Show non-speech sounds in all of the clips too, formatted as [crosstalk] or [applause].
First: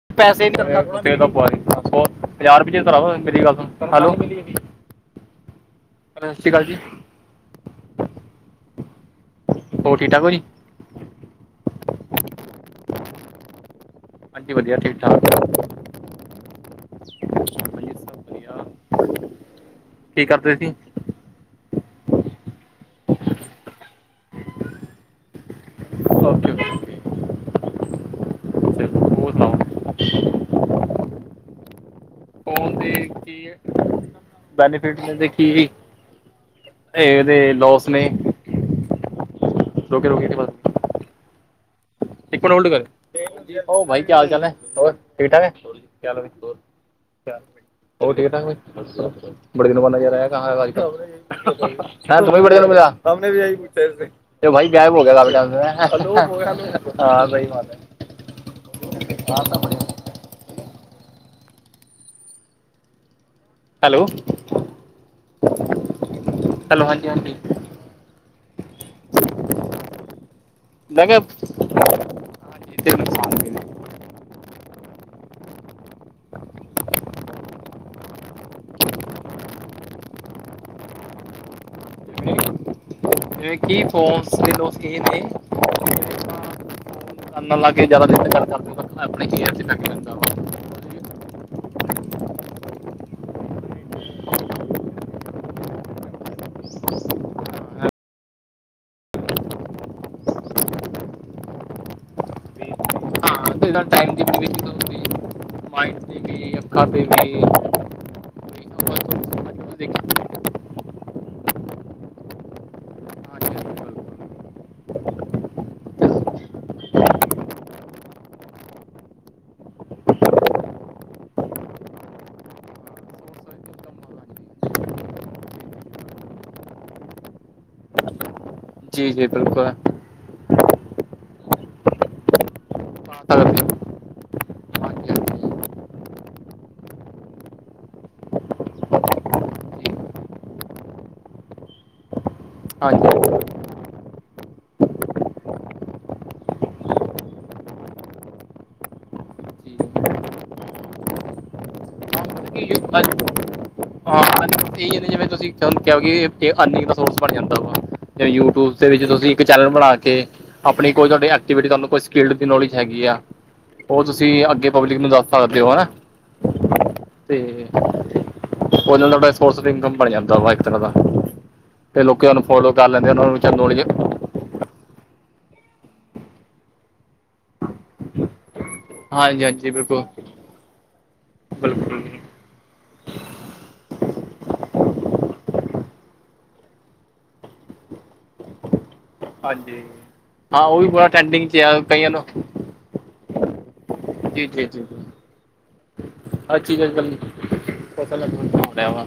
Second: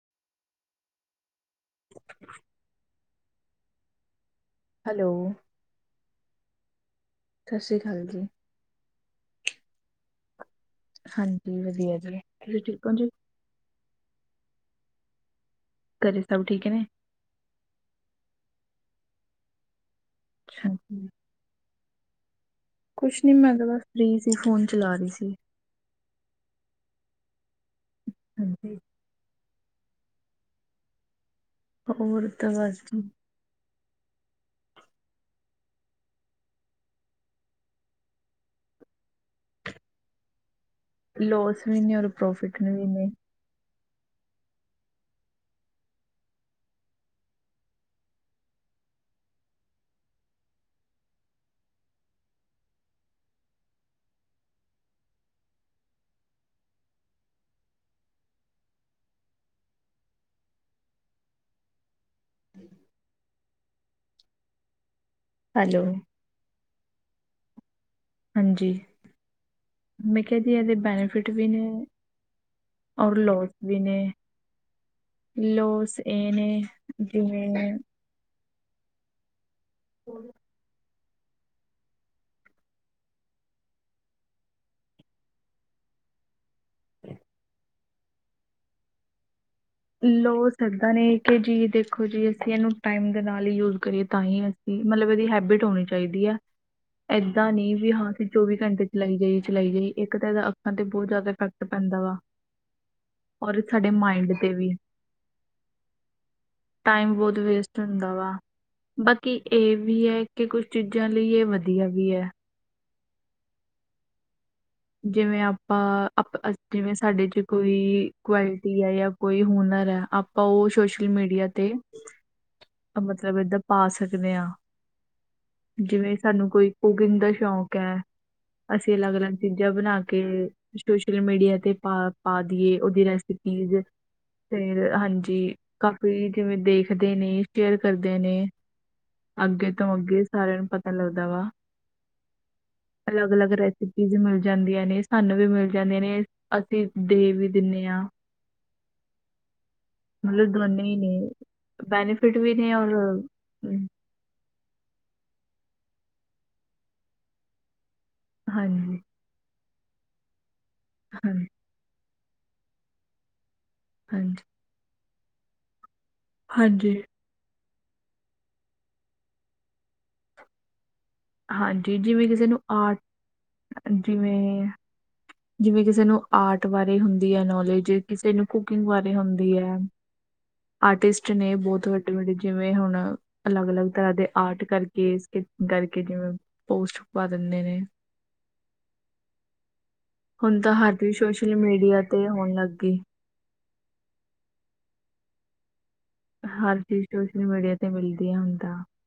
[unintelligible] Hello. Hello. ਸਤਿ ਸ਼੍ਰੀ ਅਕਾਲ ਜੀ। ਸਤਿ ਸ਼੍ਰੀ ਅਕਾਲ ਜੀ। ਹੋਰ ਠੀਕ-ਠਾਕ ਹੋ ਜੀ। ਹਾਂਜੀ, ਵਧੀਆ ਜੀ ਤੁਸੀ ਠੀਕ ਹੋ ਜੀ। ਹਾਂਜੀ, ਵਧੀਆ ਠੀਕ-ਠਾਕ। ਘਰੇ ਸਭ ਠੀਕ ਨੇ? ਕੀ ਕਰਦੇ ਸੀ? ਹਾਂਜੀ, ਕੁਛ ਨੀ ਮੈਂ ਤਾਂ ਬਸ ਫਰੀ ਸੀ, ਫੋਨ ਚਲਾ ਰਹੀ ਸੀ। ਓਕੇ-ਓਕੇ। ਹਾਂਜੀ। ਸੁਣਾਓ ਹੋਰ ਤਾਂ ਬਸ ਠੀਕ ਐ। ਬੈਨੀਫਿਟ ਨੇ ਦੇਖੀ, ਇਹਦੇ ਲੋਸ ਨੇ ਰੋਕੇ-ਰੋਕੇ, ਬਸ ਲੋਸ ਵੀ ਨੇ ਔਰ ਪ੍ਰੋਫਿਟ ਵੀ ਨੇ। [unintelligible] ਉਹ ਠੀਕ-ਠਾਕ ਬਈ, ਬੜੇ ਦਿਨ ਬੰਦਾ ਅੱਜ [unintelligible] [unintelligible] ਹਾਂ, ਸਹੀ ਬਾਤ ਐ। [inaudible] ਹੈਲੋ। ਹੈਲੋ। ਹੈਲੋ, ਹਾਂਜੀ-ਹਾਂਜੀ। ਹਾਂਜੀ। ਮੈਂ ਕਿਹਾ ਇਹਦੇ ਮੈਂ ਕਿਹਾ ਬੈਨੀਫਿਟ ਵੀ ਨੇ, ਔਰ ਲੋਸ ਵੀ ਲੋਸ ਵੀ ਨੇ, ਲੋਸ ਇਹ ਨੇ, ਜਿਵੇਂ ਹੋਰ, ਜਿਵੇਂ- ਜਿਵੇਂ ਕਿ ਫੋਨ [unintelligible] [unintelligible] ਲੋ ਸਕਦਾ ਨੇ ਕਿ ਜੀ ਦੇਖੋ ਜੀ ਅਸੀਂ ਇਹਨੂੰ ਟਾਈਮ ਦੇ ਨਾਲ ਹੀ ਯੂਜ ਕਰੀਏ ਤਾਂ ਹੀ ਅਸੀ ਮਤਲਬ ਇਹਦੀ ਹੈਬਿਟ ਹੋਣੀ ਚਾਹੀਦੀ ਐ। ਏਦਾਂ ਨਹੀਂ ਵੀ ਹਾਂ, ਅਸੀਂ ਚੌਵੀ ਘੰਟੇ ਚਲਾਈ ਜਾਈ ਚਲਾਈ ਜਾਈ ਇੱਕ ਤਾਂ ਇਹਦਾ ਅੱਖਾਂ ਤੇ ਬਹੁਤ ਜ਼ਿਆਦਾ ਇਫੈ ਫੈਕਟ ਪੈਂਦਾ ਵਾ। ਤੇ [inaudible] ਔਰ ਇਹਦਾ ਸਾਡੇ ਟਾਈਮ ਦੀ ਮਾਇੰਡ ਤੇ ਵਿੱਚ ਵੀ ਹੁੰਦੀ ਮਾਈਂਡ ਤੇ ਵੀ ਅੱਖਾਂ ਤੇ ਟਾਈਮ ਵੀ ਬਹੁਤ ਵੇਸਟ ਹੁੰਦਾ ਵਾ, ਬਾਕੀ ਦੇਖੋ ਇਹ ਵੀ ਐ ਦੇਖੀ ਕਿ ਕੁਛ ਚੀਜ਼ਾਂ ਲਈ ਇਹ ਵਧੀਆ ਵੀ ਏ। ਹਾਂਜੀ ਹਾਂਜੀ, ਜਿਵੇਂ ਬਿਲਕੁਲ ਸੋਰਸ ਆਪਾਂ ਜਿਵੇਂ ਸਾਡੇ ਚ ਕੋਈ ਕੁਆਲਿਟੀ ਆ ਜਾਂ, ਕੋਈ ਹੁਨਰ ਹੈ ਆਪਾਂ ਉਹ ਸੋਸ਼ਲ ਮੀਡੀਆ ਤੇ [inaudible] ਮਤਲਬ ਏਦਾਂ ਆਫ ਪਾ ਇਨਕਮ ਸਕਦੇ ਹਾਂਜੀ ਹਾਂ ਜਿਵੇਂ ਸਾਨੂੰ ਕੋਈ ਕੁਕਿੰਗ ਦਾ ਸ਼ੌਂਕ ਹੈ ਅਸੀਂ ਜੀ ਅਲੱਗ ਜੀ ਅਲੱਗ ਬਿਲਕੁਲ ਬਣਾ ਕੇ ਸੋਸ਼ਲ ਮੀਡੀਆ ਤੇ ਪਾ ਦੀਏ ਉਹਦੀ ਪਾਸ ਸਕਦੇ ਹੋ। ਰੈਸਪੀ ਫਿਰ ਹਾਂਜੀ ਕਾਫੀ ਜਿਵੇਂ ਦੇਖਦੇ ਨੇ ਸ਼ੇਅਰ ਕਰਦੇ ਨੇ ਅੱਗੇ ਜੀ ਕਿ ਤੋਂ ਯੂ- ਅੱਗੇ ਸਾਰਿਆਂ ਨੂੰ ਪਤਾ ਲੱਗਦਾ ਵਾ ਅਲੱਗ ਅਲੱਗ ਰੈਸਿਪੀ ਚੀਜ਼ ਮਿਲ ਜਾਂਦੀਆਂ ਨੇ ਸਾਨੂੰ ਵੀ ਮਿਲ ਜਾਂਦੀਆਂ ਨੇ ਅਸੀਂ ਦੇ ਵੀ ਦਿੰਦੇ ਹਾਂ ਅੱਜ- ਮਤਲਬ ਦੋਨੇ ਹੀ ਨੇ ਬੈਨੀਫਿਟ ਵੀ ਨੇ ਔਰ ਹਾਂ ਹਾਂਜੀ ਤੁਸੀਂ ਅਰਨਿੰਗ ਦਾ ਸੋਰਸ ਬਣ ਜਾਂਦਾ ਵਾ ਜਿਵੇ ਯੂਟਿਊਬ ਦੇ ਹਾਂਜੀ ਵਿੱਚ ਤੁਸੀਂ ਚੈਨਲ ਬਣਾ ਕੇ ਆਪਣੀ ਕੋਈ ਤੁਹਾਡੀ ਹਾਂਜੀ ਐਕਟੀਵਿਟੀ ਤੁਹਾਨੂੰ ਕੋਈ ਸਕਿਡ ਦੀ ਨੌਲੇਜ ਹੈਗੀ ਆ ਉਹ ਤੁਸੀਂ ਹਾਂਜੀ ਅੱਗੇ ਪਬਲਿਕ ਨੂੰੈ ਦੱਸ ਸਕਦੇ ਹੋ ਹਨਾ ਹਾਂਜੀ ਤੇ ਉਹਦੇ ਨਾਲ ਤੁਾ ਸੋਰਸ ਇਨਕਮ ਬਣ ਜਾਂਦਾ ਵਾ ਇੱਕ ਤਰ੍ਹਾਂ ਦਾ ਹਾਂਜੀ ਤੇ ਲੋਕੀ ਜਿਵੇਂ ਸੂੰ ਕਿਸੇ ਨੂੰ ਫੋਲੋ ਕਰ ਆਰਟ ਲੈਂਦੇ ਆ ਉਹ ਨੂੰ ਚਦੋ ਜੇ ਜਿਵੇਂ ਜਿਵੇਂ ਕਿਸੇ ਨੂੰ ਆਰਟ ਬਾਰੇ ਹੁੰਦੀ ਹੈ ਨੌਲੇਜ ਕਿਸੇ ਨੂੰ ਕੁਕਿੰਗ ਬਾਰੇ ਹਾਂਜੀ ਹੁੰਦੀ ਹਾਂਜੀ ਹੈ ਬਿਲਕੁਲ ਆਰਟਿਸਟ ਨੇ ਬਹੁਤ ਬਿਲਕੁਲ ਵੱਡੇ ਜੀ। ਵੱਡੇ ਜਿਵੇਂ ਹੁਣ ਅਲੱਗ ਅਲੱਗ ਤਰ੍ਹਾਂ ਦੇ ਆਰਟ ਕਰਕੇ ਕਰ ਕੇ ਜਿਵੇਂ ਪੋਸਟ ਪਾ ਦਿੰਦੇ ਨੇ ਹਾਂਜੀ ਹਾਂ ਉਹ ਵੀ ਬਰਾ ਟੈਂਡਿੰਗ ਚ ਆ ਕਈਆਂ ਨੂੰ ਲੱਗਗੇ ਜੀ ਜੀ ਜੀ ਹਰ ਚੀਜ਼ ਸੋਸ਼ਲ ਮੀਡੀਆ ਤੇ ਸੋਸ਼ਲ ਮਿਲਦੀਆਂ ਨੈਟਵਰਕ ਹੋ ਹੁੰਦਾ ਰਿਹਾ ਵਾ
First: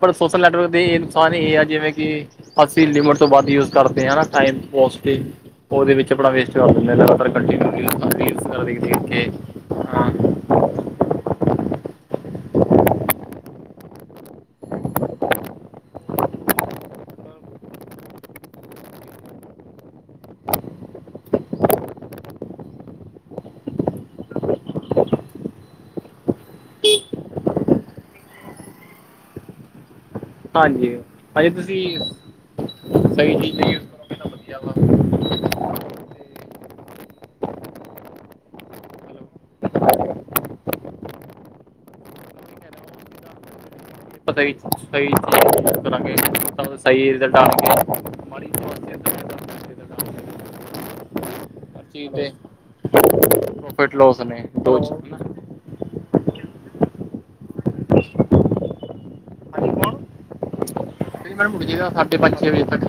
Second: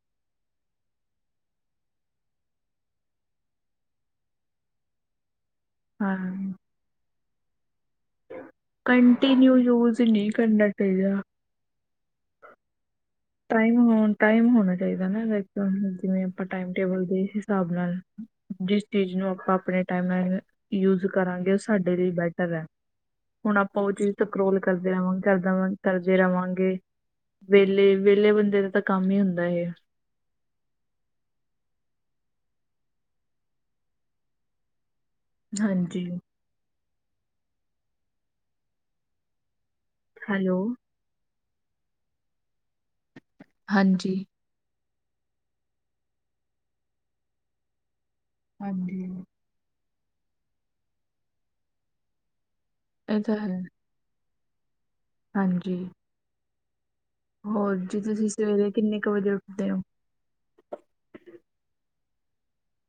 ਪਰ ਸੋਸ਼ਲ ਨੈਟਵਰਕ ਦੇ ਇਹ ਨੁਕਸਾਨ ਇਹ ਆ ਜਿਵੇਂ ਕਿ ਅਸੀਂ ਲਿਮਿਟ ਤੋਂ ਵੱਧ ਯੂਜ ਕਰਦੇ ਹਾ ਟਾਈਮ ਪਾਸ ਤੇ ਉਹਦੇ ਵਿੱਚ ਹਾਂ ਆਪਣਾ ਵੇਸਟ ਕਰ ਦਿੰਦੇ ਦੇਖ ਕੇ ਕੰਟੀਨਿਊ ਯੂਜ਼ ਹ ਨਹੀਂ ਕਰਨਾ ਚਾਈਦਾ [inaudible] ਟਾਈਮ ਟਾਈਮ ਹੋਣਾ ਚਾਹੀਦਾ ਨਾ ਜਿਵੇਂ ਆਪਾਂ ਟਾਈਮ ਟੇਬਲ ਦੇ ਹਿਸਾਬ ਨਾਲ ਜਿਸ ਚੀਜ਼ ਨੂੰ ਆਪਾਂ ਆਪਣੇ ਟਾਈਮ ਯੂਜ ਕਰਾਂਗੇ ਉਹ ਸਾਡੇ ਲਈ ਬੈਟਰ ਹੈ ਹੁਣ ਆਪਾਂ ਉਹ ਚੀਜ਼ ਤਰੋਲ ਕਰਦੇ ਰਵਾਂਗੇ ਕਰਾਂ ਕਰਦੇ ਰਹਾਂਗੇ ਵਿਹਲੇ ਵਿਹਲੇ ਬੰਦੇ ਦਾ ਤਾਂ ਕੰਮ ਹੀ ਹੁੰਦਾ ਹੈ ਹਾਂਜੀ ਹਾਂਜੀ ਤੁਸੀਂ ਸਹੀ ਚੀਜ਼ ਹ ਕਿ ਵਧੀਆ ਵਾ [unintelligible] ਹਾਂਜੀ ਹੈਲੋ ਮਤਲਬ ਹਾਂਜੀ ਸਹੀ ਕਰਾਂਗੇ ਸਹੀ ਰਿਜ਼ਲਟ ਆਉਗੇ ਹਾਂਜੀ ਹਾਂਜੀ [unintelligible] ਇਹ ਤਾਂ ਹੈ ਫੈਟ ਲੋਸ ਨੇ [unintelligible] ਹਾਂਜੀ ਹੋਰ ਜੀ ਤੁਸੀਂ ਸਵੇਰੇ ਕਿੰਨੇ ਕੁ ਵਜੇ ਉੱਠਦੇ ਹੋ ਮੈਮ ਉੱਠ ਜਾਈਦਾ ਸਾਢੇ ਪੰਜ ਛੇ ਵਜੇ ਤੱਕ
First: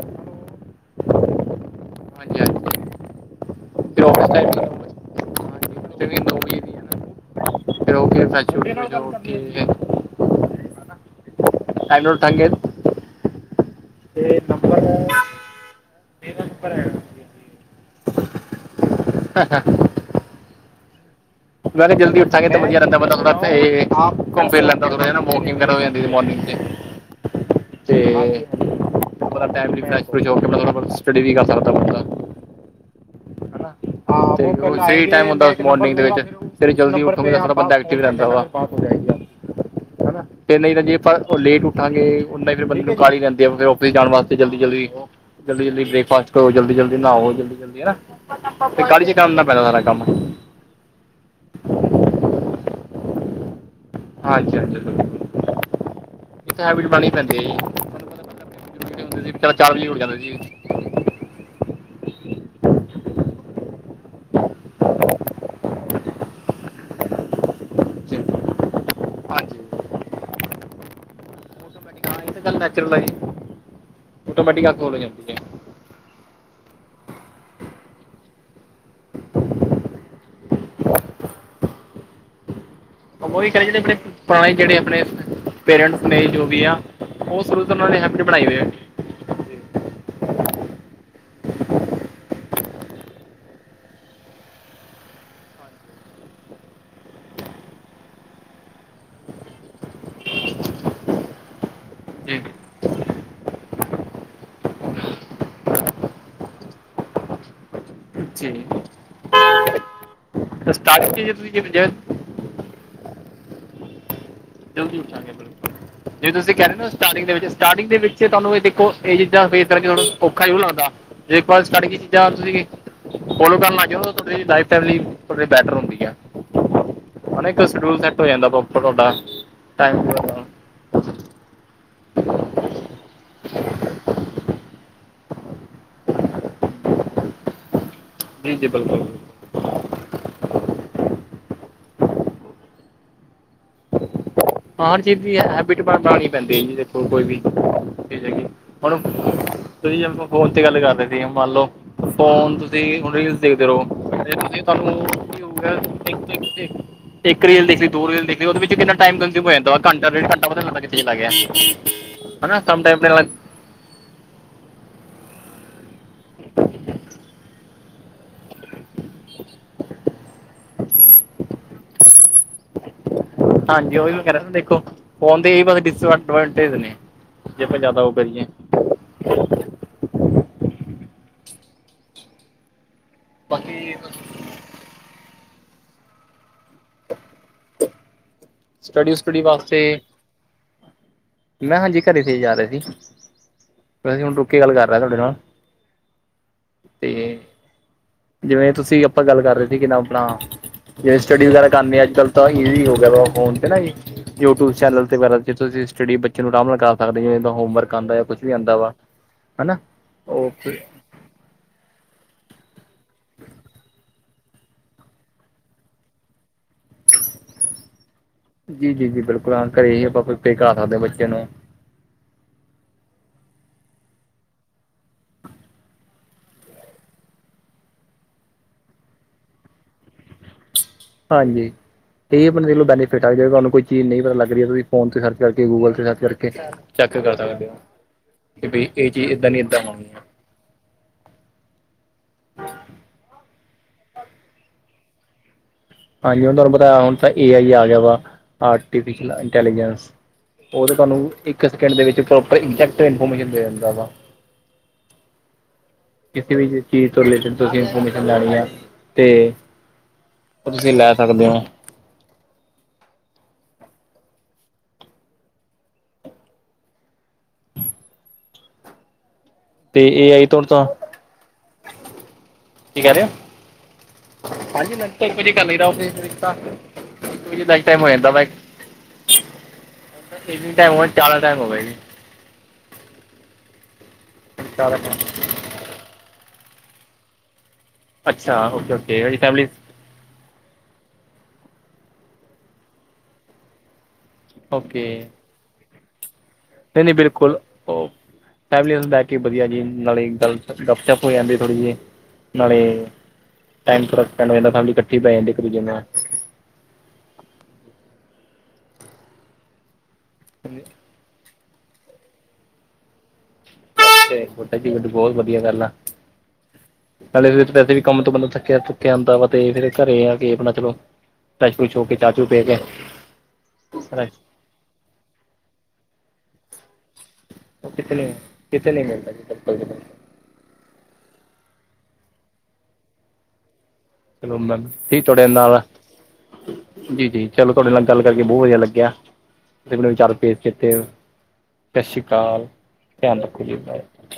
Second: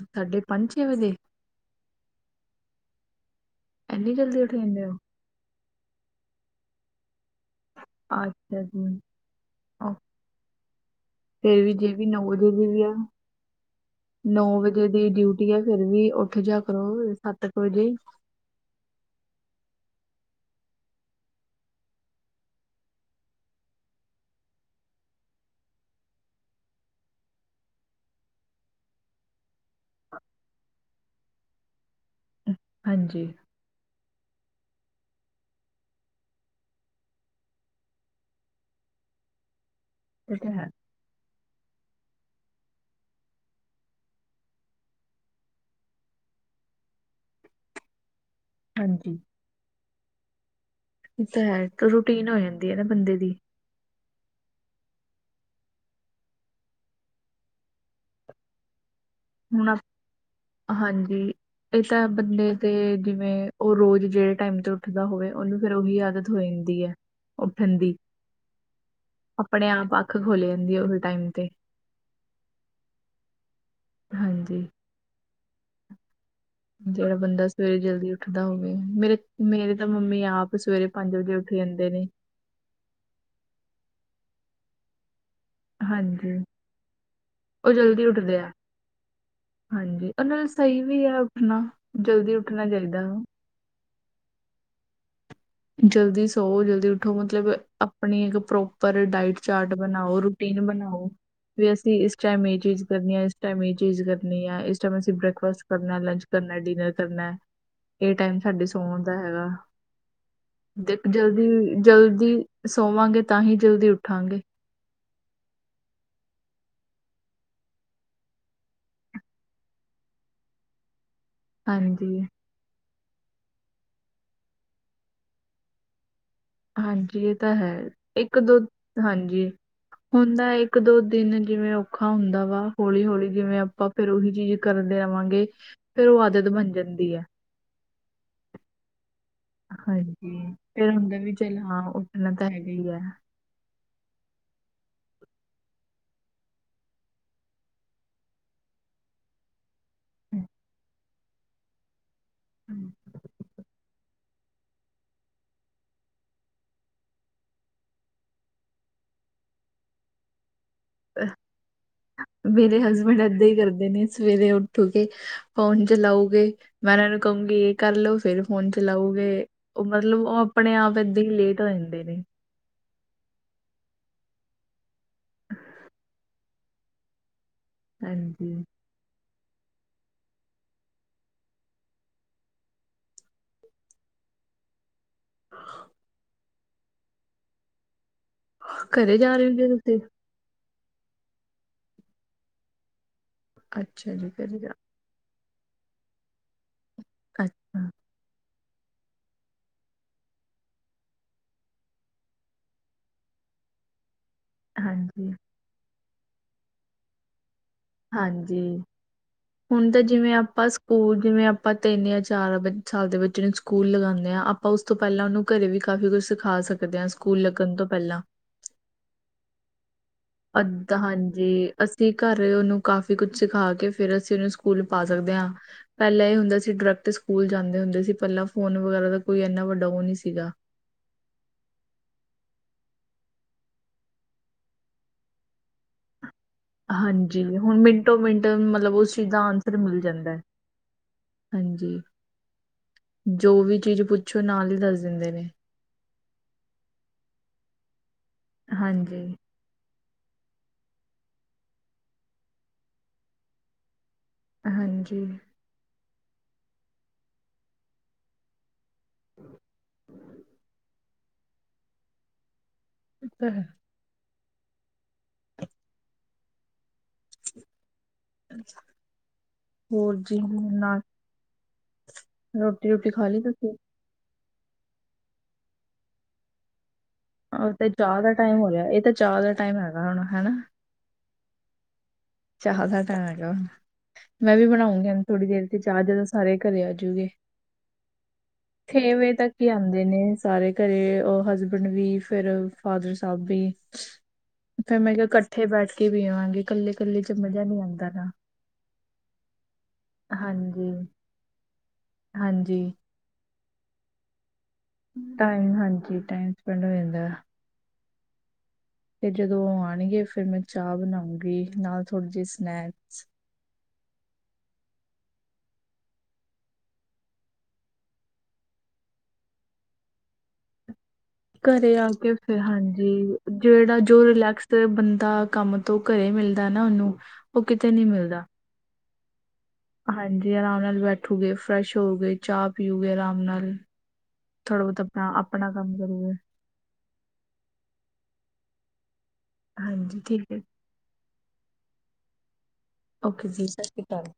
ਸਾਡੇ ਪੰਜ ਛੇ ਵਜੇ ਹਾਂਜੀ ਹਾਂਜੀ ਇੰਨੀ ਜਲਦੀ ਉਠ ਜਾਂਦੇ ਹੋ ਹਾਂ [unintelligible] ਅੱਛਾ ਜੀ। ਕਿ ਟਾਈਮ ਫੇਰ ਵੀ ਜੇਵੀ ਨਾਲ ਨਵੋ ਉਠਾਂਗੇ ਦੇ ਦੀ ਵੀ ਆ। ਤੇ ਨੌ ਨੰਬਰ ਵਜੇ ਦੀ ਡਿਊਟੀ ਹੈ ਫੇਰ ਵੀ ਉੱਠ ਮੇਰਾ ਜਾ ਨੰਬਰ ਹੈਗਾ ਕਰੋ। ਸੱਤ ਕੁ ਵਜੇ। ਹਾ ਹਾ ਮੈਂ ਤੇ ਜਲਦੀ ਉੱਠਾਂਗੇ ਤੇ ਮੀਆ ਰਹਿੰਦਾ ਬੰਦਾ [unintelligible] ੜਾ ਘੁੰ ਲੈਂਦਾ ਵੋਕਿੰਗ ਜਾਂਿੰ ਤੇ [unintelligible] ਤੇੈ ਮੈ [unintelligible] ਹੋ ਕੋਈ ਜੋਬ ਤਾਂ [unintelligible] ਸਟੱਡੀ ਵੀ ਕਰ ਸਕਦਾ ਬੰਦਾ। ਹਾਂਜੀ। ਹਨਾ ਤੇ ਫ ਟਾਈਮ ਹੁੰਦਾ। [unintelligible] ਮੋਰਨਿੰਗ ਦੇ ਵਿੱਚ, ਫੇਰ ਜਲਦੀ ਉੱਠਦਾ ਬੰਦਾ ਐਕਟਿਵ ਰਹਿੰਦਾ ਵਾ। ਇਹ ਫੇਰ ਹੈ ਨਹੀਂ ਤਾਂ ਜੇ [unintelligible] ਲੇਟ ਉੱਠਾਂਗੇ। ਉਹਨਾ ਹੀ ਫਿਰ ਬੰਦੇ ਤੋਂ ਕਾਹਲੀ ਹੀ ਰਹਿੰਦੇ ਆ ਫਿਰ ਆਫਿਸ ਜਾਣ ਵਾਸਤੇ ਜਲਦੀ ਜਲਦੀ ਉਹ ਜਲਦੀ- ਜਲਦੀ ਬ੍ਰੇਕਫਾਸਟ ਕਰੋ। ਜਲਦੀ -ਜਲਦੀ ਨਹਾਓ, ਜਲਦੀ -ਜਲਦੀ ਹਨਾ। ਤੇ ਕਾਹਲੀ ਚ ਹਾਂਜੀ ਕਰਨ ਦਾ ਪੈਂਦਾ ਸਾਰਾ ਕੰਮ। ਉਹ ਤਾਂ ਹੈ। ਰੂਟੀਨ ਹੋ ਜਾਂਦੀ ਹੈ ਨਾ ਬੰਦੇ ਦੀ। ਹਾਂਜੀ- ਹਾਂਜੀ ਜੀ। [unintelligible] ਇੱਥੇ ਹੈਬਿਟ ਬਣਾਨੀ ਪੈਂਦੀ ਹੈ ਜੀ। ਸੀ ਪਾਂ [unintelligible] ਹੁਣ ਚਾਰ ਉੜ ਜਾਂਦੇ ਸੀ। ਹਾਂਜੀ। ਇਹ ਤਾਂ ਐ ਬੰਦੇ ਤੇ ਜਿਵੇਂ, ਉਹ ਰੋਜ਼ ਜਿਹੜੇ ਟਾਈਮ ਤੇ ਉੱਠਦਾ ਹੋਵੇ ਉਹਨੂੰ ਫੇਰ ਉਹੀ ਆਦਤ ਹੋ ਜਾਂਦੀ ਹੈ। ਰ [unintelligible] ਠੰਡੀ ਹਾਂਜੀ ਆਪਣੇ ਆਪ ਅੱਖ ਖੋਲ ਦੀ ਹੈ ਉਹੀ ਟਾਈਮ ਤੇ। Natural life. ਹਾਂਜੀ ਓਟੋਮੈਟਿਕ ਅੱਖ ਖੁੱਲ ਜਾਂਦੀ ਹੈ। ਜਿਹੜਾ ਬੰਦਾ ਸਵੇਰੇ ਜਲਦੀ ਉੱਠਦਾ ਹੋਵੇ। ਮੇਰੇ, ਮੇਰੇ ਤਾਂ ਮੰਮੀ ਆਪ ਸਵੇਰੇ ਪੰਜ ਵਜੇ ਉੱਠ ਜਾਂਦੇ ਨੇ। ਉਹੀ ਕਰੇ। ਜਿਹੜੇ ਆਪਣੇ [unintelligible] ਪੁਰਾਣੇ ਜਿਹੜੇ ਆਪਣੇ ਪੇਰੈਂਟਸ ਨੇ ਹਾਂਜੀ ਜੋ ਵੀ ਆ। ਉਹ ਸ਼ੁਰੂ ਤੋਂ ਉਹਨਾਂ ਨੇ ਹੈਬਿਟ ਬਣਾਈ ਹੋਈ ਵੀ ਆ। ਹਾਂਜੀ ਉਹ ਨਾਲ ਸਹੀ ਵੀ ਆ ਉੱਠਣਾ ਜਲਦੀ ਉੱਠਣਾ ਚਾਹੀਦਾ ਵਾ ਜਲਦੀ ਸੌਓ, ਜਲਦੀ ਉੱਠੋ, ਮਤਲਬ ਆਪਣੀ ਇੱਕ [unintelligible] ਪ੍ਰੋਪਰ ਡਾਇਟ ਚਾਰਟ ਬਣਾਓ ਰੂ ਟੀਨ ਬਣਾਓ। ਵੀ ਅਸੀਂ ਇਸ ਜੀ ਟਾਈਮ ਇਹ ਚੀਜ਼ ਕਰਨੀ ਆ। ਇਸ ਟਾਈਮ ਇਹ ਚੀਜ਼ ਕਰਨੀ ਐ। ਇਸ ਟਾਈਮ ਅਸੀਂ ਬ੍ਰੇਕਫਾਸਟ ਕਰਨਾ, ਲੰਚ ਕਰਨਾ, ਡਿਨਰ ਕਰਨਾ। ਇਹ ਟਾਈਮ ਜੀ ਸਾਡੇ ਸੋਣ ਦਾ ਹੈਗਾ। ਦੇਖ ਸਟਾਰਟਿੰਗ ਜੇ ਜਲਦੀ ਤੁਸੀਂ ਜੇ ਜੇ- ਜਲਦੀ ਸੋਵਾਂਗੇ ਤਾਂ ਹੀ ਜਲਦੀ ਉੱਠਾਂਗੇ। ਜਲਦੀ ਉਠਾਂਗੇ ਜਿਵੇਂ ਤੁਸੀਂ ਕਹਿ ਰਹੇ ਹੋ ਨਾ ਸਟਾਰਟਿੰਗ ਦੇ ਵਿੱਚ, ਸਟਾਰਟਿੰਗ ਦੇ ਵਿੱਚ ਤੁਹਾਨੂੰ ਇਹ ਦੇਖੋ, ਇਹ ਚੀਜ਼ਾਂ ਫੇਸ ਕਰਕੇ ਥੋੜਾ ਔਖਾ ਹੀ [unintelligible] ਲੱਗਦਾ। ਦੇਖੋ [unintelligible] ਸੜਕੀਆਂ ਹਾਂਜੀ, ਚੀਜ਼ਾਂ ਤੁਸੀਂ ਫੋਲੋ ਕਰਨ ਲੱਗ ਜਾਓ ਨਾ ਥੋੜੀ ਜੀ ਲਾਈਵ ਟੈਲੀ ਬੈਟਰ ਹੁੰਦੀ ਆ ਹਾਂਜੀ ਇਹ ਹਨਾ ਤਾਂ ਇੱਕ ਹੈ ਸ਼ਡਿਊਲ ਸੈੱਟ ਹੋ ਜਾਂਦਾ ਇੱਕ-ਦੋ ਪ੍ਰੋਪਰ ਤੁਹਾਡਾ ਹਾਂਜੀ ਟਾਈਮ ਹੁੰਦਾ ਇੱਕ ਦੋ ਦਿਨ ਜਿਵੇਂ ਔਖਾ ਹੁੰਦਾ ਵਾ ਹੌਲੀ- ਹੌਲੀ ਜਿਵੇਂ ਆਪਾਂ ਫੇਰ ਉਹੀ ਚੀਜ਼ ਕਰਦੇ [unintelligible] ਰਹਾਂਗੇ। [unintelligible] ਫੇਰ ਉਹ ਆਦਤ ਬਣ ਜਾਂਦੀ ਐ ਜੀ ਜੀ ਬਿਲਕੁਲ। ਹਾਂਜੀ ਫਿਰ ਹੁੰਦਾ ਵੀ ਚੱਲ ਹਾਂ ਉੱਠਣਾ ਤਾਂ ਹੈਗਾ ਹੀ ਹੈ। ਹਰ ਚੀਜ਼ ਦੀ ਹੈਬਿਟ ਬਉਣੀ ਪੈਂਦੀ ਹੈ ਜੀ ਦੇਖੋ, ਕੋਈ ਵੀ ਚੀਜ਼ ਹੈਗੀ ਹੁਣੂੰ [unintelligible] ਤੁਸੀਂ ਆਪਾਂ [unintelligible] ਫੋਨ ਤੇ ਗੱਲ ਕਰ ਰਹੇ ਸੀ ਮੰਨ ਲਓ ਫੋਨ ਤੁਸੀਂ ਰੀਲ ਦੇਖਦੇ ਰਹੋ। ਤੁਹਾਨੂੰ ਊ [unintelligible] ਇੱਕ ਰੇਲ ਦੇਖਲੀ, ਦੋ ਰੀਲ ਦੇਖਲੀ। ਉਹਦੇ ਵਿੱਚ ਕਿੰਨਾ ਟਾਈਮ ਦ ਹੋ ਘੰਟਾ, ਰੇਢ ਘੰਟਾ ਲੱ [unintelligible] [unintelligible] ਮੇਰੇ ਆਪਣੇ ਹਸਬੈਂਡ ਨਾਲ ਏਦਾਂ ਹੀ ਕਰਦੇ ਨੇ ਸਵੇਰੇ ਉ ਤੁਸੀ [unintelligible] ਫੋਨ ਚਲਾਉਗੇ ਮੈਂ ਇਹਨਾਂ ਨੂੰ ਕਹੂੰਗੀ ਇਹ ਕਰਲੋ ਫੇਰ ਫੋਨ ਚਲਾਉਗੇ। ਉਹ ਮਤਲਬ, ਉਹ ਆਪਣੇ ਆਪ ਏਦਾਂ ਹੀ ਲੇਟ ਹੋ ਦੇ ਨੇ। ਹਾਂਜੀ। ਉਹਹੀ ਮੈਂ ਕਿਹਾ -ਦੇਖੋ, ਫੋਨ ਦੇਡਵਟ ਨੇ। [unintelligible] ਜੇ ਆਪਾਂ, ਜ਼ਿਆਦਾ ਔ ਕਰੀਏ। ਹਾਂਜੀ ਬਾਕੀ, ਤੁਸੀ। ਹਾਂ। ਸਟੱਡੀ, ਘਰੇ ਜਾ ਸਟੱਡੀ ਰਹੇ ਹੋ ਜੀ ਵਾਸਤੇ ਤੁਸੀਂ ਮੈਂ ਹਾਂਜੀ ਘਰੇ ਤੇ ਜਾ ਰਹੇ ਸੀ ਅੱਛਾ ਵੈਸੇ ਜੀ ਹੁਣ ਰੁਕੇ ਘਰੇ ਕੇ ਜਾ ਗੱਲ ਕਰ ਤੁਹਾਡੇ ਨਾਲ। ਤੇ। ਅੱਛਾ ਜਿਵੇਂ ਤੁਸੀਂ, ਆਪਾਂ ਗੱਲ ਕਰ ਰਹੇ ਸੀ। ਕਿਦਾਂ ਆਪਣਾ, ਜਿਵੇਂ ਸਟੱਡੀ ਵਗੈਰਾ ਕਰਨੀ। ਅੱਜ ਕੱਲ ਤਾਂ ਈਜ਼ੀ ਹੋ ਗਿਆ। ਵਾ ਫੋਨ ਤੇ ਨਾ ਜੀ। ਯੂਟਿਊਬ ਚੈਨਲ ਤੇ ਹਾਂਜੀ ਵਗੈਰਾ, ਜ ਤੁਸੀਂ ਸਟੱਡੀ ਬੱਚੇ ਨੂੰ, ਆਰਾਮ ਨਾਲ ਕਰ ਸਕਦੇ। ਤੇ, ਹੋਮਵਰਕ। ਆਉਂਦਾ ਜਾਂ ਕੁਛ ਵੀ ਹਾਂਜੀ। ਆਉਂਦਾ ਵਾ ਹਨਾ ਹੁਣ ਤਾਂ, ਜਿਵੇਂ ਉਹ ਆਪਾਂ, ਸਕੂਲ ਜਿਵੇਂ। ਪਤਾ ਹੀ ਨਹੀਂ ਹੈ। ਜਾਂ ਚਾਰ ਸਾਲ ਦੇ, ਬੱਚੇ ਨੂੰ ਸਕੂਲ ਲਗਾਉਂਦੇ ਹਾਂ। ਆਪਾਂ। ਆਪਾਂ ਉਸ ਤੋਂ ਪਹਿਲਾਂ, ਉਹਨੂੰ ਘਰੇ ਵੀ, ਕਾਫ਼ੀ ਕੁਛ ਸਿਖਾ ਸਕਦੇ ਹਾਂ। ਸਕੂਲ ਲੱਗਣ ਤੋਂ ਪਹਿਲਾਂ। ਜੀ, ਜੀ- ਜੀ, ਬਿਲਕੁਲ। ਹਾਂ, ਘਰੇ ਹੀ ਆਪਾਂ ਬਿਲ- ਅੱਧ ਹਾਂਜੀ। ਅਸੀਂ ਘਰ ਉਹਨੂੰ, ਕਾਫ਼ੀ ਕੁਝ ਸਿਖਾ ਕੇ, ਫੇਰ ਅਸੀਂ ਉਹਨੂੰ, ਸਕੂਲ ਪਾ ਸਕਦੇ ਹਾਂ। ਪਹਿਲਾਂ ਇਹ ਹੁੰਦਾ ਸੀ। ਡਾਇਰੈਕਟ ਸਕੂਲ ਜਾਂਦੇ ਹੁੰਦੇ ਸੀ। ਪਹਿਲਾਂ ਫੋਨ ਵਗੈਰਾ ਦਾ, ਕੋਈ ਇੰਨਾ ਵੱਡਾ ਉਹ, ਨਹੀਂ ਸੀਗਾ। ਹਾਂਜੀ। ਤੇ, ਇਹ ਆਪਣੇ ਦੇਖ ਲੋ ਬੈਨੀਫਿਟ ਆ। ਜੇ ਤੁਹਾਨੂੰ ਕੋਈ ਚੀਜ਼ ਨਹੀਂ, ਪਤਾ ਲੱਗ ਰਹੀ ਹਾ। ਤੁਸੀ ਫੋਨ ਤੇ ਸਰਚ ਕਰਕੇ, ਗੂਗਲ ਤੇ ਸਰਚ, ਕਰ, ਚੈੱਕ ਹਾਂਜੀ। ਸਕਦੇ ਹੋ ਹੁਣ ਮਿੰਟੋ- ਮਿੰਟ, ਕਿ ਬਈ ਮਤਲਬ ਇਹ ਉਸ ਚੀਜ਼ ਦਾ, ਇੱਦਾਂ ਨਹੀਂ ਆਨਸਰ ਇੱਦਾਂ ਮਿਲ ਹੋਣੀ ਜਾਂਦਾ ਹੈ। ਹਾਂਜੀ। ਹਮ ਜੋ ਵੀ ਚੀਜ਼ ਪੁੱਛੋ। ਨਾਲ ਹੀ, ਦੱਸ ਦਿੰਦੇ ਨੇ। ਹਾਂਜੀ। ਹੁਣ ਤੁਹਾਨੂੰ ਪਤਾ, ਹੁਣ ਤਾਂ ਏ ਆਈ, ਆ ਗਿਆ ਵਾ। ਹਾਂਜੀ ਆਰਟੀਫਿਲ ਇੰਟੈਲੀਜੈਂਸ। ਉਹ ਤੇ ਤੁਹਾਨੂੰ, ਇੱਕ ਸੈਕਿੰਡ ਦੇ ਵਿੱਚ ਪ੍ਰੋਪਰ, ਐਗਜੈਕਟ, ਇਨਫੋਰਮੇਸ਼ਨ ਦੇ ਦੇਂਦਾ ਵਾ। ਹਾਂਜੀ। ਕਿਸੇ ਵੀ, ਚੀਜ਼ ਤੋਂ ਰਿਲੇਟਿਡ, ਤੁਸੀਂ ਇਨਫੋਰਮੇਸ਼ਨ ਲੈਣੀ ਹੈ। ਤੇ, ਉਹ ਤੁਸੀਂ ਲੈ, ਸਕਦੇ ਹੋ। ਅੱ ਤਾਂ, ਹੈ। ਅੱਛਾ। ਤੇ ਹੋਰ ਏ ਜੀ। ਆਈ ਤੋਂ ਹੁ ਤਾਂ ਨਾਲ ਰੋਟੀ- ਕੀ ਰੂਟੀ, ਕਹਿ ਰਹੇ ਖਾ ਲਈ ਹੋ ਤੁਸੀਂ? ਹਾਂਜੀ। [unintelligible] ਨ ਕੁ ਜੀ ਕਰੀ ਰ ਰਿਕਤਾ ਅ ਤੇ ਚਾਹ ਦਾ, ਟਾਈਮ ਹੋ ਰਿਹਾ। ਇਹ ਤਾਂ ਚਾਹ ਦਾ ਟਾਈਮ ਹੈਗਾ। ਹਨਾ। ਚਾਹ ਦਾ ਟਾਈਮ ਹੋ ਗਿਆ। ਚਾਹ ਦਾ ਟਾਈਮ ਹੈਗਾ। ਮੈਂ ਵੀ, ਚਾਰ ਦਾ ਬਣਾਉਗੀ ਹੁਣ ਟਾਈਮ ਥੋੜੀ ਦੇਰ। ਚਾਹ ਤੇ, ਤਾਂ ਸਾਰੇ ਘਰੇ ਆਜੂਗੇ। ਅੱਛਾ ਓਕੇ ਛੇ ਓਕੇ ਵਜੇ ਤੁਹਾਡੀ ਤੱਕ ਹੀ ਫੈਮਿਲੀ ਆਉਂਦੇ। ਨਹੀਂ- ਨਹੀਂ, ਸਾਰੇ ਘਰੇ। ਉਹ ਹਸਬੈਂਡ ਵੀ ਫੇਰ ਫਾਦਰ ਸਾਹਿਬ ਵੀ। ਫੇਰ ਓਕੇ ਮੈਂ ਕਿਹਾ, ਇਕੱਠੇ ਬੈਠ ਕੇ ਪੀਆਗੇ ਕੱਲੇ- ਕੱਲੇ ਚ, ਮਜ਼ਾ ਨਹੀਂ ਆਉਂਦਾ ਨਾ। ਫੈਮਲੀ ਬੈ ਕੇ, ਵਧੀਆ ਜੀ। ਨਾਲੇ ਹਾਂਜੀ ਗਪਸ਼ਪ ਹੋ ਜਾਂਦੀ ਥੋੜੀ ਜਿਹੀ। ਨਾਲੇ ਹਾਂਜੀ। ਟਾਈਮ ਥੋੜਾ ਸਪੈਂਡ ਹੋ ਜਾਂਦਾ। ਨਾਲ ਫੇਰ। ਬਹਿ ਜਾਂਦੀ ਇੱਕ ਟਾਈਮ ਦੂਜੇ ਹਾਂਜੀ। ਟਾਈਮ ਸਪੈਂਡ ਹੋ ਜਾਂਦਾ। ਤੇ ਜਦੋਂ ਆਉਣਗੇ, ਫੇਰ ਮੈਂ ਚਾਹ ਬਣਾਉਂਗੀ। ਨਾਲ ਥੋੜੀ ਜਿਹੀ ਸਨੈਕਸ। ਬੋਟਾ ਜੀ ਵੱ ਬਹੁਤ, ਵਧੀਆ ਗੱਲ ਆ। ਨਾਲੇ ਫੇਰ ਵੈੇ। ਵੀ ਕੰਮ ਤੋਂ ਬੰਦਾ, ਥੱਕਿਆ- ਥਕਿਆ ਆੁੰਦਾ ਵਾ। ਤੇ ਫੇਰ ਘਰੇ ਆ ਕੇ, ਆਪਣਾ ਚਲੋ। ਫਰੈਸ਼ ਘਰੇ ਫਰੁਸ਼ ਹੋ ਆ ਚਾਹ ਕੇ। ਚੂ ਫੇਰ ਪੀ ਹਾਂਜੀ, ਜਿਹੜਾ ਜੋ ਫਰੈਸ਼ ਰਿਲੈਕਸ। ਤੇ ਬੰਦਾ, ਕੰਮ ਤੋਂ, ਘਰੇ ਮਿਲਦਾ ਨਾ ਉਹਨੂੰ। ਉਹ ਕਿਤੇ ਨਹੀਂ ਕਿਨੀ, ਮਿਲਦਾ ਕਿਤੇਨੀ ਮਿਲ ਜ ਚਪਲ। ਹਾਂਜੀ। ਆਰਾਮ ਨਾਲ ਬੈਠੂਗੇ, ਫਰੈਸ਼ ਹੋਊਗੇ, ਚਾਹ ਪੀਓਗੇ, ਆਰਾਮ ਨਾਲ। ਚਲੋ ਥੋੜਾ ਮੈਮ ਬਹੁਤ ਠੀਕ ਆਪਣਾ, ਤੁਹਾਡੇ ਆਪਣਾ ਨਾਲ ਕੰਮ ਕਰੂਗੇ। ਜੀ- ਜੀ, ਚਲੋ ਤੁਹਾਡੇ ਨਾਲ, ਗੱਲ ਕਰਕੇ ਬਹੁਤ ਵਧੀਆ ਲੱਗਿਆ। ਮੈਨ ਹਾਂਜੀ ਵਿਚਾਰ ਠੀਕ ਭੇਸ ਹੈ ਕੀਤੇ। ਸਤਿ ਸ਼੍ਰੀ ਅਕਾਲ। ਧਿਆਨ ਓਕੇ ਰੱਖੋ ਜੀ। ਸਤਿ ਸ਼੍ਰੀ ਬਾਏ ਅਕਾਲ।